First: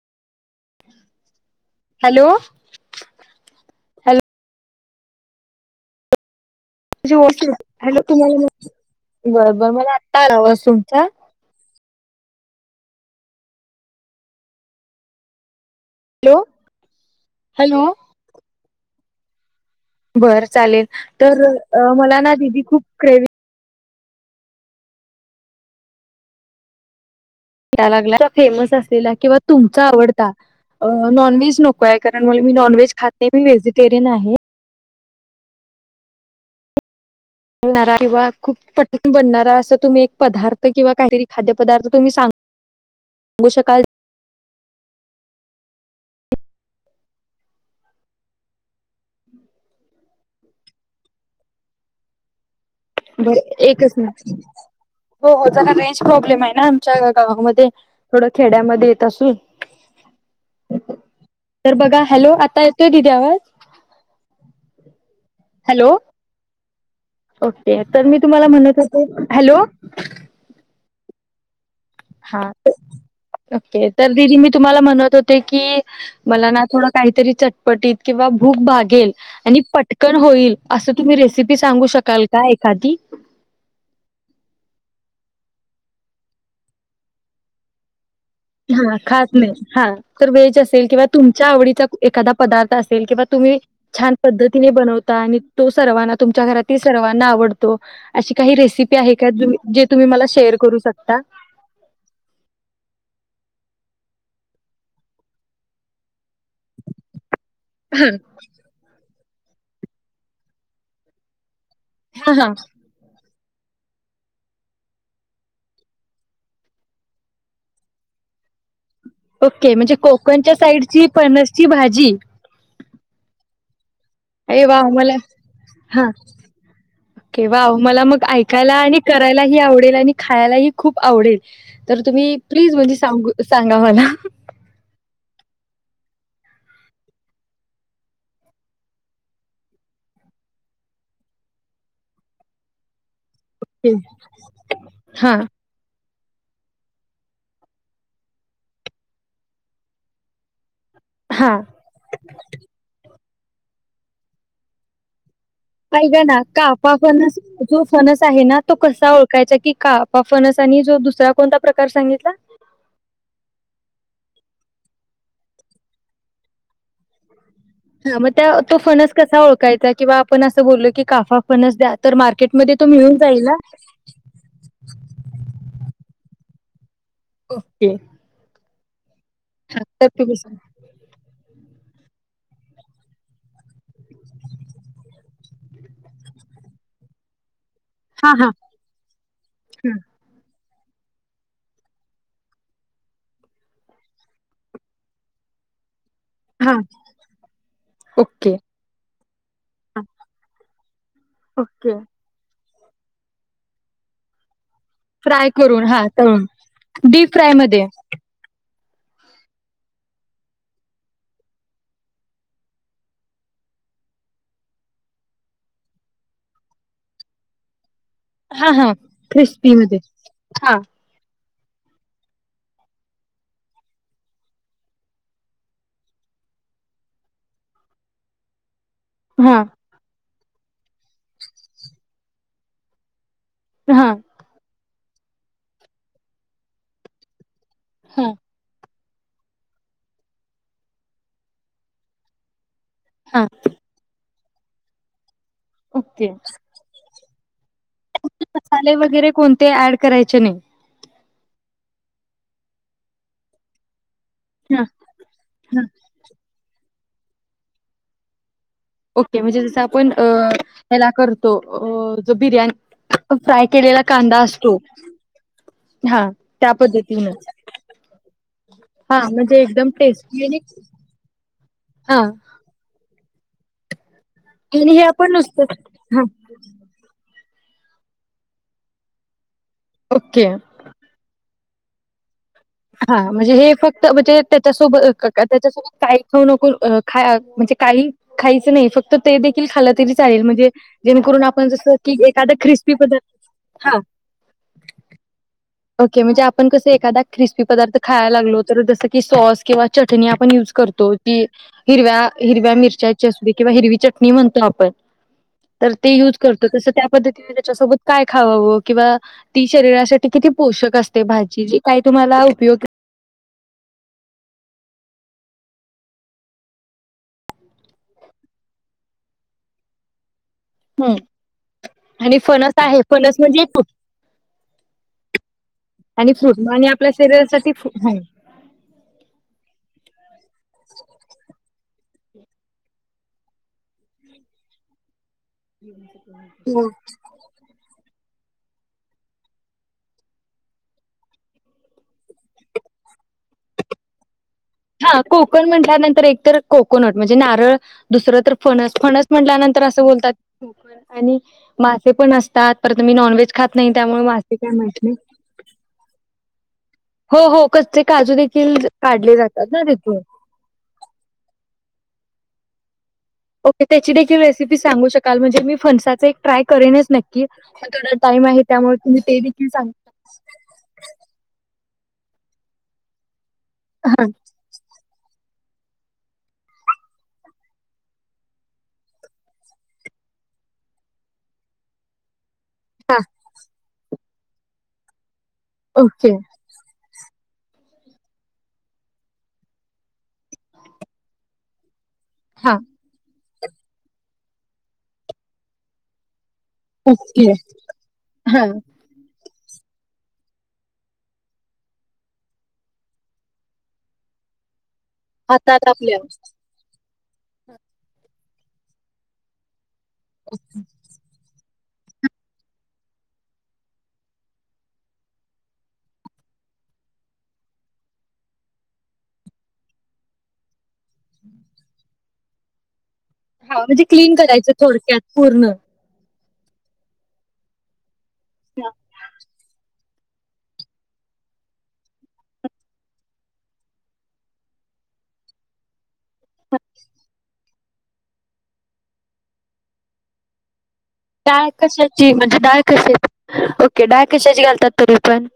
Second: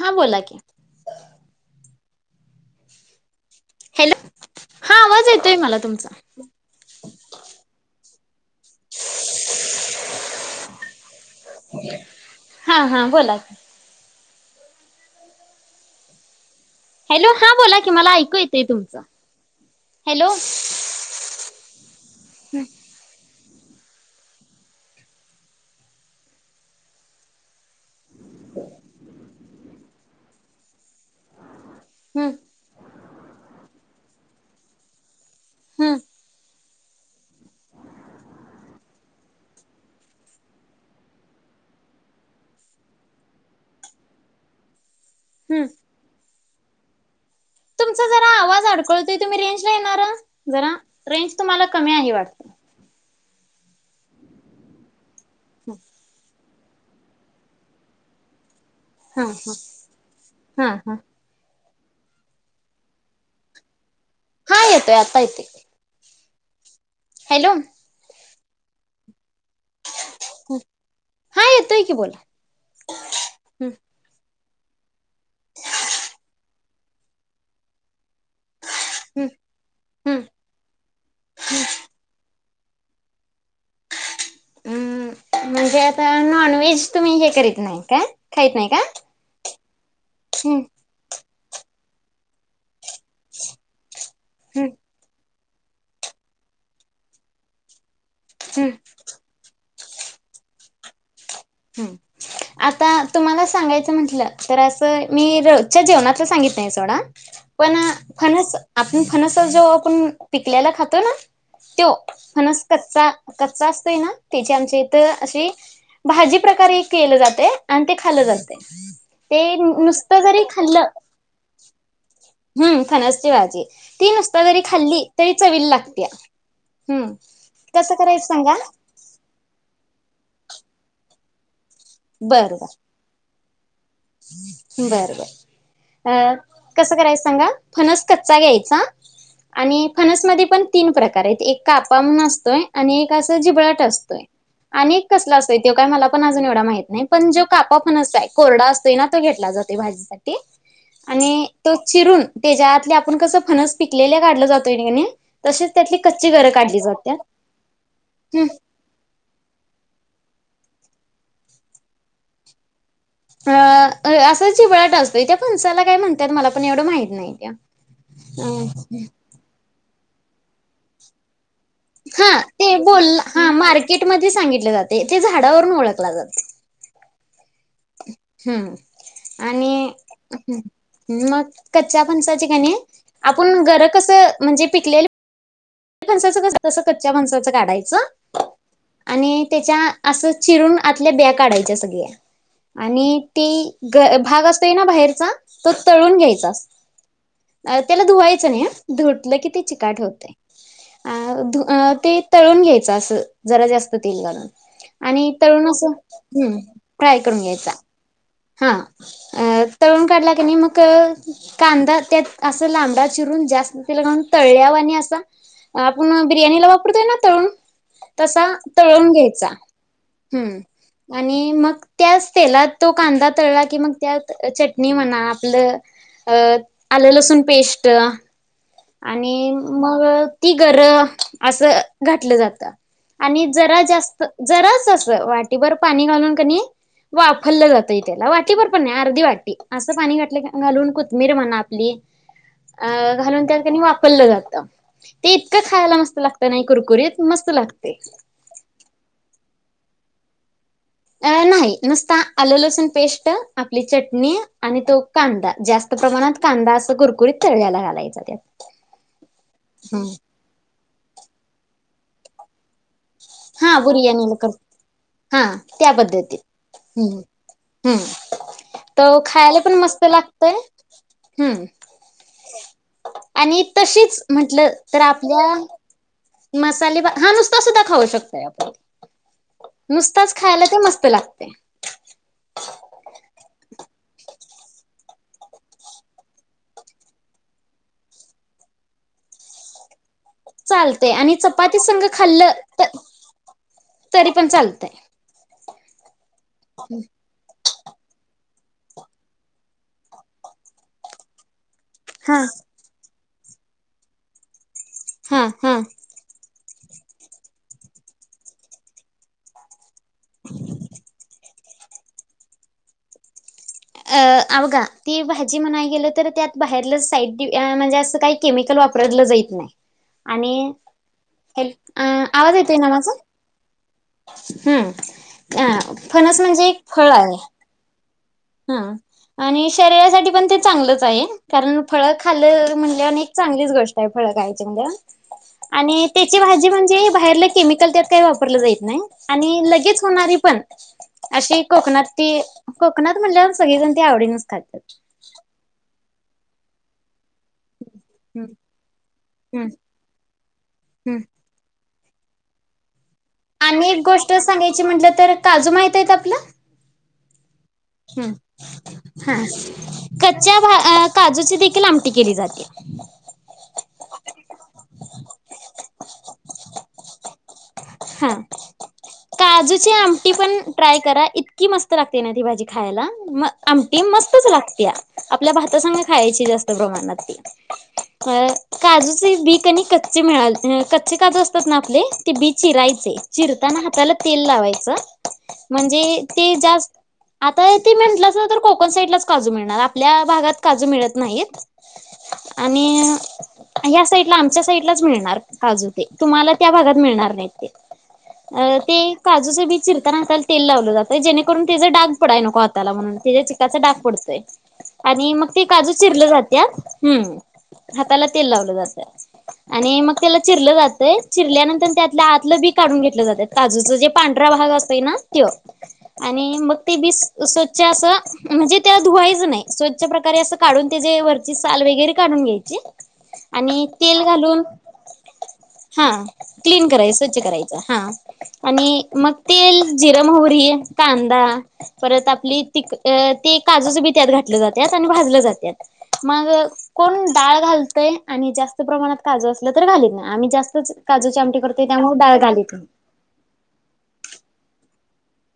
हा बोला की हॅलो हॅलो हा आवाज येतोय मला तुमचा म्हण हॅलो तुम्हाला बर बर मला आत्ता आला आवास तुमचा हा हा बोलाच हॅलो हॅलो हा बोला हॅलो कि मला ऐकू येत ते तुमचं हॅलो बर चालेल तर मला ना दीदी खूप क्रेविंग या लागला फेमस असलेला किं तुमचा आवडता अअअ नॉनव्हेज न काय कारण हम्म मी नॉनव्हेज खात ते मी व्हेजिटेरियन आहे हम्म किंवा खूप पटण बनणारा असं तुम्ही एक पदार्थ किंवा काहीतरी खाद्य पदार्थ तुम्ही सांग सांगू शकाल हम्म तुमचा जरा आवाज अडकळतोय तुम्ही रेंज ला येणार जरा रेंज तुम्हाला कमी आहे वाटत बरं एकच मिनिट थांबा हो हो जरा रेंज प्रॉब्लेम आहे आमच्या गावामध्ये थोडं खेड्यामध्ये येत हा असून हा हा हा तर बघा हॅलो आता येतोय दिदी आवाज हा येतोय आता येत हॅलो हॅलो ओके तर मी तुम्हाला म्हणत होतो हॅलो हा ये हा ओके तर दिदी मी तुम्हाला म्हणत होते की मला ना थोडं काहीतरी चटपटीत किंवा भूक भागेल हम्म आणि पटकन हम्म होईल असं तुम्ही रेसिपी सांगू शकाल काय एखादी म्हणजे आता नॉनव्हेज तुम्ही हे करत नाही काय खाईत नाही का हा खात नाही हा तर व्हेज हम्म असेल किंवा तुम च्या आवडीचा एखादा पदार्थ असेल किंवा तुम्ही छान हम्म पद्धतीने बनवता आणि तो सर्वांना तुमच्या घरात ती सर्वांना आवडतो. अशी काही हम्म रेसिपी आहे की जु जे तुम्ही मला शेअर करू शकता. आता तुम्हाला सांगायचं म्हटलं तर असं मी रोजच्या जेवणात सांगितलं पण हा फणस फणस जो आपण पिकल्याला खातो ना. तो हा हा. फणस कच्चा कच्चा असतोय ना त्याची आमच्या इथं अशी भाजी प्रकारे हे केलं जाते आणि ते खालं जाते ते ओके म्हणजे नुसतं जरी कोकणच्या साईटची फणसची भाजी हम् फणस ची भाजी ती नुसता जरी अ वाह खाल्ली मला तरी चवीला हा लागत्या हम्म ओके वाव कसं मला मग करायचं सांगा ऐकायला आणि करायलाही आवडेल आणि खायला ही खूप आवडेल. तर तुम्ही प्लीज म्हणजे सांगु सांगा म्हला. बरं बरं, अ कसं करायच सांगा फणस कच्चा घ्यायचा आणि फणसमध्ये पण तीन प्रकार आहेत एक कापा म्हणून असतोय आणि एक अस तो जिबळाट असतोय, आणि कसला हां, असते तो काय मला पण अजून एवढा माहित नाही पण जो कापा फणस आहे तो कोरडा असतोय ना तो घेतला जातो भाजीसाठी. आणि हां. तो चिरून त्याच्यात आपण कसं फणस पिकलेल्या काढलं जातोय की नाही. ऐका ना कापा फणस जो फणस आहे हम्म ना तो कसा ओळखायचा की कापा फ फणस आणि जो दुसरा कोणता प्रकार सांगितला. अ असं चिवळाट असतो त्या फणसाला काय म्हणतात मला पण एवढं माहित नाही त्या. हा मग त्या तो अ फणस कसा ओळखायचा? किंवा आपण असं बोललो की काफा हा ते बोल हा ना? मार्केटमध्ये सांगितले जाते ते झाडावरून ओळखला जातो. ओके. हम्म. हां, आणि तर तुम्ही सांगा. मग. कच्च्या फणसाची कणी आपण गर कसं म्हणजे पिकलेलं फणसाचं कस तसं कच्च्या फणसाचं काढाय हां, चं. हां. आणि त्याच्या हां, अस चिरून आतल्या ब्या काढायच्या सगळ्या आणि ती भाग असतोय ना बाहेरचा तो तळून घ्यायचा हां. त्याला धुवायच ओके. नाही धुतलं की ते चिकाट हां, होते. अ धु अ ओके. ते तळु न घ्यायचं अस जरा जास्त तेल घालून. आणि फ्राय तरळुण अस करून हां, तळून. हम्म फ्राय डीप करून घ्यायचा फ्रायमध्ये. हा. अ तळून काढला क नाही मग कांदा त्यात असं लांबडा चिरून जास्त तेल घालुन तळल्यावानी असा आपण बिर्याणीला वापरतोय ना तळुन तसा हा हा तळून घ्यायचा क्रिस्पी मध्ये हा हम्म आणि मग मग त्याच तेलात तो कांदा तळला की मग त्यात चटणी म्हणा आपलं आलं लसून पेस्ट आणि हा मग ती गर असं घातलं जातं. आणि जरा हा जास्त जराच अस वाटीभर पाणी घालून वा खाल्लं जातंय हा त्याला वाटीभर पण नाही आ अर् वाट अस पाणी घालून कोथमीर म्हणा आपली अ हा हलूनंत पल्लं जात ते इतकं खायला मस्त ओके लागतं नाही कुरकुरीत मस्त लागते मसाले वगैरे कोणते ते ॲड करायचे नाही अ नाही नुसता आलं लसण पेस्ट आपली चट म आणि हा तो कांदा हा जास्त प्रमाणात कांदा अस कर गुरतर व घयला घालायचा त्यात ओके म्हणजे जस हा आपण ह्याला करतो अ ज बिर्याणी फ्राय हा केलेला बुरयाणी कांदा ल असतो हा त्या हा पद्धतीत त्या ह् पद्धतीनं हम् तर हा खायला म्हणजे पण एकदम मस्त टेस्टी लागतय आणि हम् हा आणि तशीच म्हंटलं आणि तर हे आपण आपल्या नुसतं हा मसाले हा नुसत तसद्धा खाऊ शकतय आपण नुसताच ओके खायला ते मस्त लागते हा म्हणजे हे फक्त म्हणजे त्याच्यासोबत त्याच्यासोबत काही खेऊ नको ख म्हणजे काही खायचं नाही फक्त ते देख खा तरी म्हणजे चालते आणि जेणेून आप चपाती ज संघ एखा खाल्लं त क्रिस्पी प् ह तरी पण चालतय म्हणजे आपण कस एखादा क्रिस्पी पदारथ खायला लागलो तर जसं की सॉस किंवा चटणी आपण युज करतो की हिरव्या हा हिरव्या मिरच्या किंवा हिरवी चटणी म्हणतो आपण हा हा तर ते युज करत तस त्या पद्धतीने त्याच्यासोबत काय खावावं किंवा ती शरीरासाठी किती पोषक असते भाजी जी काय तुम्हाला उपयोग अ अवघा ती भाजी म्हणाय गेलं तर त्यात बाहेर साईड म्हणजे असं काही केमिकल वापरलं जात नाही आणि हम्म हे आणि आवाज फणस येतोय ना आहे माझ फणस म्हणजे एक हम् अ आणि फनस फ्रूट म्हणजे एक आणि फळ आपल्या आहे शरीरासाठी फ्रू- हा आणि शरीरासाठी खालं म्हण अ एक चांगलीच गोष्ट आहे फळ खायची म्हणज आणि त्याची भाजी हो. म्हणजे बाहेरला केमिकल त्यात काय वापर आणि लगेच होणारे पण अशी कोकणात कोकात म्हणल्या सगळी जण ते आवडेनच खली हा कोकण म्हटल्यानंतर एक तर कोकोनट म्हणजे नारळ दुसरं हम्म तर फणस फणस हम्म म्हटल्यानंतर असं बोलतात हम्म आणि मासे पण असतात परत मी नॉनव्हेज खात आणि नाही एक त्यामुळे गोष्ट मासे काय सांगायची माहित नाही म्हटलं तर काजू माहित आहेत आपलं? हो हो कच्चे ह काजू देखील काढले हा जातात ना तिथून कच्च्या काजूची देखील आमटी केली जाती. ओके त्याची देखील रेसिपी सांगू शकाल म्हणजे मी फनसाचा एक ट्राय करेनच नक्की. पण थोडा हा टाइम आहे त्यामुळे तुम्ही ते देखील काजूची सांगू आमटी पण ट्राय करा इतकी मस्त लागते ना ती भाजी खायला मग आमटी हा मस्तच लागतीया. आपल्या भातासंग खायची जास्त प्रमाणात काजूचे बी अभिनय आणि कच् मिळा कच् काजू असतात ना आपले बी चिरायचे हा चिरताना त्याला तेल लावायचं. म्हणजे ओके ते जास्त आता त म्हटलंस तर कोकण साईडलाच काजू मिळणार आपल्या भागात काजू मिळत नाहीत. हा आणि या साईड ला आमच्या साईड लाच मिळणार काजू ते तुम्हाला त्या भागात मिळणार ओके नाही हा अ ते का स मी चिरता हाताला तेल लावलं जातं जेणेकरून त्याचा डाग पडाय नको हाताला म्हणून त्याच्या चिकाचा डाग पडतय. आणि मग ते हातात काजू आपल्या चिरले जातात. हम्म हाताला तेल लावलं जातं आणि मग त्याला चिरलं जातंय चिरल्यानंतर त्यातलं आतलं बी काढून घेतले जाते काजूचा जो पांढरा भाग असतोय तो आणि मग ते बी स्वच्छ असं म्हणजे त्याला धुवायचं नाही स्वच्छ प्रकारे असं काढून त्याची वरची साल वगैरे काढून घ्यायची. हा आणि म्हणजे तेल क्लीन घालून करायचं थोडक्यात पूर्ण. हा क्लीन करायचंच स्वच्छ करायचं हा. आणि मग ते जिरमोहरी, कांदा परत आपली त ते काजूच बी त्यात घातलं जातात आणि भाजले जातात. मग कोण डाळ घालत आणि जास्त प्रमाणात काजू असलं तर घालीत ना आम्ही जास्तच काजू ची आमटी डाळ त्यामुळे कशाची म्हणजे घालीत डाळ नाही कशीची ओके डाळ कशाची घालता? तरी पण.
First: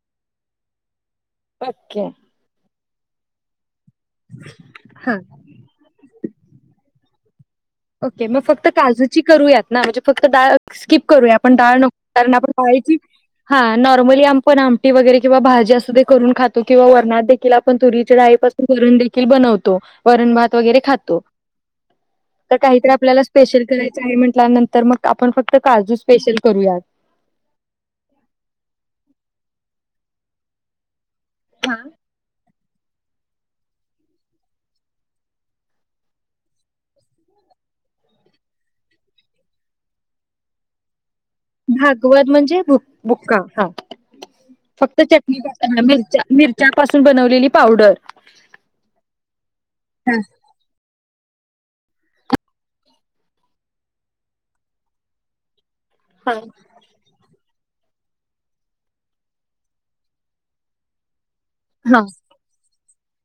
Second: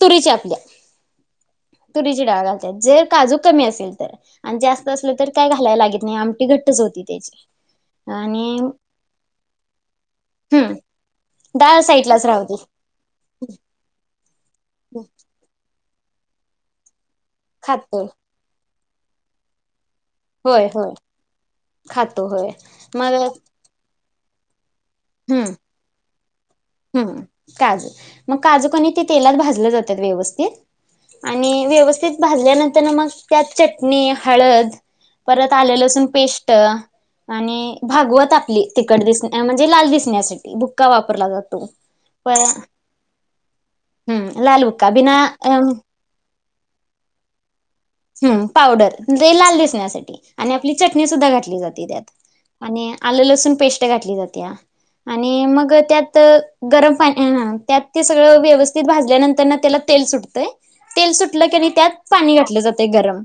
तुरी चपल्या ओके तुरीचिडाळ घालतात जे काजू कमी असेल ते आणि जास्त असलं हा तर काय घालायला लागत नाही आमटी घटच होती तेच ओके मग फक्त काजूची करूयात ना म्हणजे फक्त डाळ हम्म स्किप करूया आपण डाळ नक साईडलाच कारण राहू आपण दे डाळची हा नॉर्मली पण आमटी वगैरे किंवा भाजी असदे करून खातो किं वर् आपण तुरी खातोय डाईपासून पुरणण देखील बनवतो वरण भात होय वगैरे होय खातो खातो होय काहीत मग आपल्याला स्पेशल करायचं आहे म्ह ंत [inaudible] तर मग आपण फक्त काजू स्पेशल करू ह् काजू मग काजू कोणी ते तेलात भाज जातात व्यवस्थित आणि व्यवस्थित भाजल्यानंतर मग त्यात चटणी हळद परत आलेल असून पेस्ट आणि भागवत आपली तखट दिस म्हणजे लाल दिसण्यासाठी भुक्का वापरला जातो भागवत प म्हणजे भुक्का हा हम्म लाल बुक्का फक्त बिना चटणी मिरच्या मिर च्यापासून बनवलेली पावडर हम पावडर म्हे लाल हा दिसण्यासाठी आणि आपली चटणी सुद्धा घात आणि आल लसूण पेस्ट घातली जातीया आणि मग त्यात हा गरम पाणी आ त्यात ते सगळं व्यवस्थित भाजल्यानंतर त्याला तेल सुटतंय तेल सुट घातल आणि की त्यात हा पाणी घातलं जात ते गरम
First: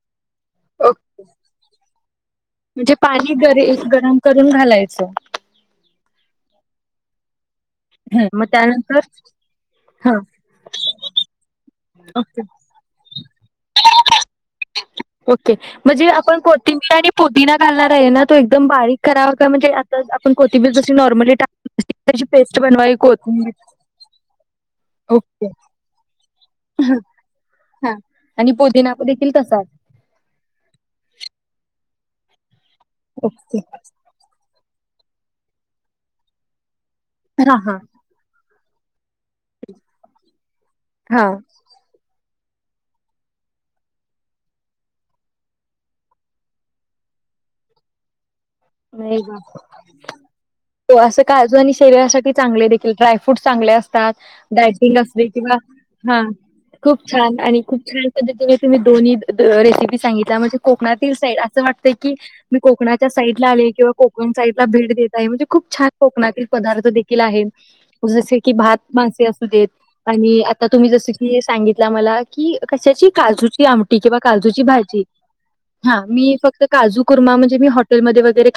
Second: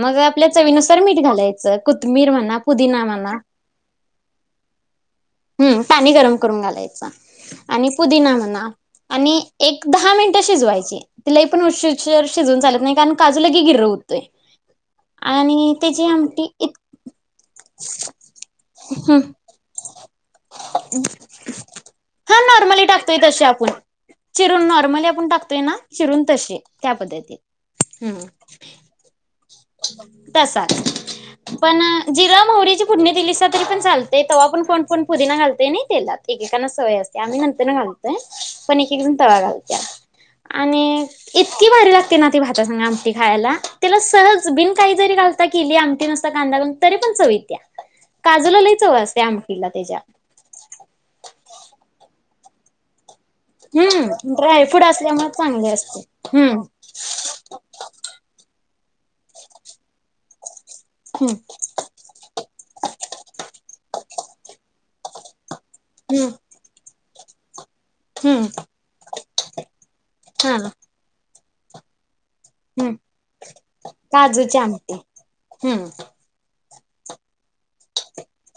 मग आपल्या चवीनुसार ओके मीठ घालायच कुथमीर म्हणा म्हणजे पुदिना म्हणा पाणी गर गरम करून घालायचं ह पाणी गरम करून घालायचा आणि हं, पुदिना मग म्हणा त्यानंतर आणि एक दहा हा मिनिटं शिजवायची ति लय पण ओके शिजून चालत नाही कारण काजू लगी गिरंत ओके म्हणजे आपण आमटी इत कोथिंबीर आणि पुदिना घालणार आहे ना तो एकदम बारीक हं करावा का म्हणजे आता आपण कोथिंबीर जशी नॉर्मली टाक त्याची हा पेस्ट नॉर्मली बनवावी टाकतोय तसे कोथिंबीर आपण चिरून आपण ओके टकतोय चिरून तसे त्या हा हा. पद्धतीत हम् आणि पुदिना देखील तसाच तसाच जीरा म्हावरी फुडणी दिलीसा ओके तरी पण चालतंय तवा पण पुदिना घालतंय ना तेलात होय असते आम्ही हा नंतर न हा घालतोय तळा घालती आणि हा इतकी भारी लागते ना ती भ त्याच्या संग आमटी खायाला त्याला सहज बिन काही जरी घालता केली आमटी नुसता कांदा ब तरी पण चवित्या काजूला लय चव नाही असते ग अमठीला त्याज्या यासाठी चांगले देखील ट्राय फूड चांगले असतात हम्म ड्रायफ्रूट डायटिंग असुदे असल्यामुळे किंवा चांगले असते हा हम्म खूप छान आणि खूप छान पद्धतीने तुम्ही दोनही रेसिपी सांगित म्हणजे कोकणातील हम्म साईड असं वाटतं की मी कोकणाच्या साईड लाले किंवा कोकण साईइडला भेट देत आहे म्हणजे खूप छान हम्म कोकणातील पदार्थ आहे जसे हम्म की भात माणसे असू देत आणि हा आता तुम्ही जसे सांगितला मला कि हम्म कशाची काजूची आमटी किंवा काजूची भाजी हम्म हा मी फक्त काजू कुर्मा म्हणजे हॉटेल क घरी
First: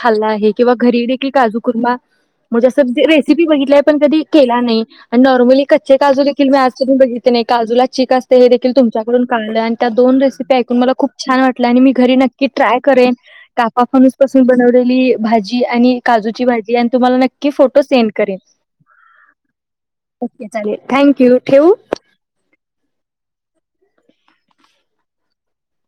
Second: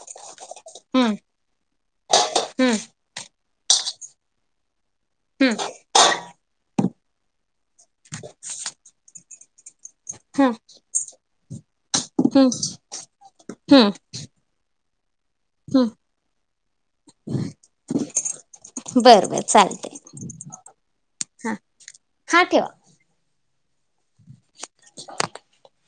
हम्म काुणे हम्म बघितय पण कधी केला नाही आणि हम्म नॉर्मली कच्चे काजू देखील म तून बघीतने काजूला चचीक असते हे देखील तुमच्याकडून कल्या त्या दोन हम्म रेसिपी ऐकून मला खूप छान वाटल्या आणि मी घरी नक्की ट्राय करेन काफ हम्म फनूस [unintelligible] भाजी हम्म आणि काजूची भाजी आणि तुम्हाला नक् फोटो सेंड करेन बर बर चालते ओके चालेल थँक्यू हा ठेव. हा ठेवा [unintelligible]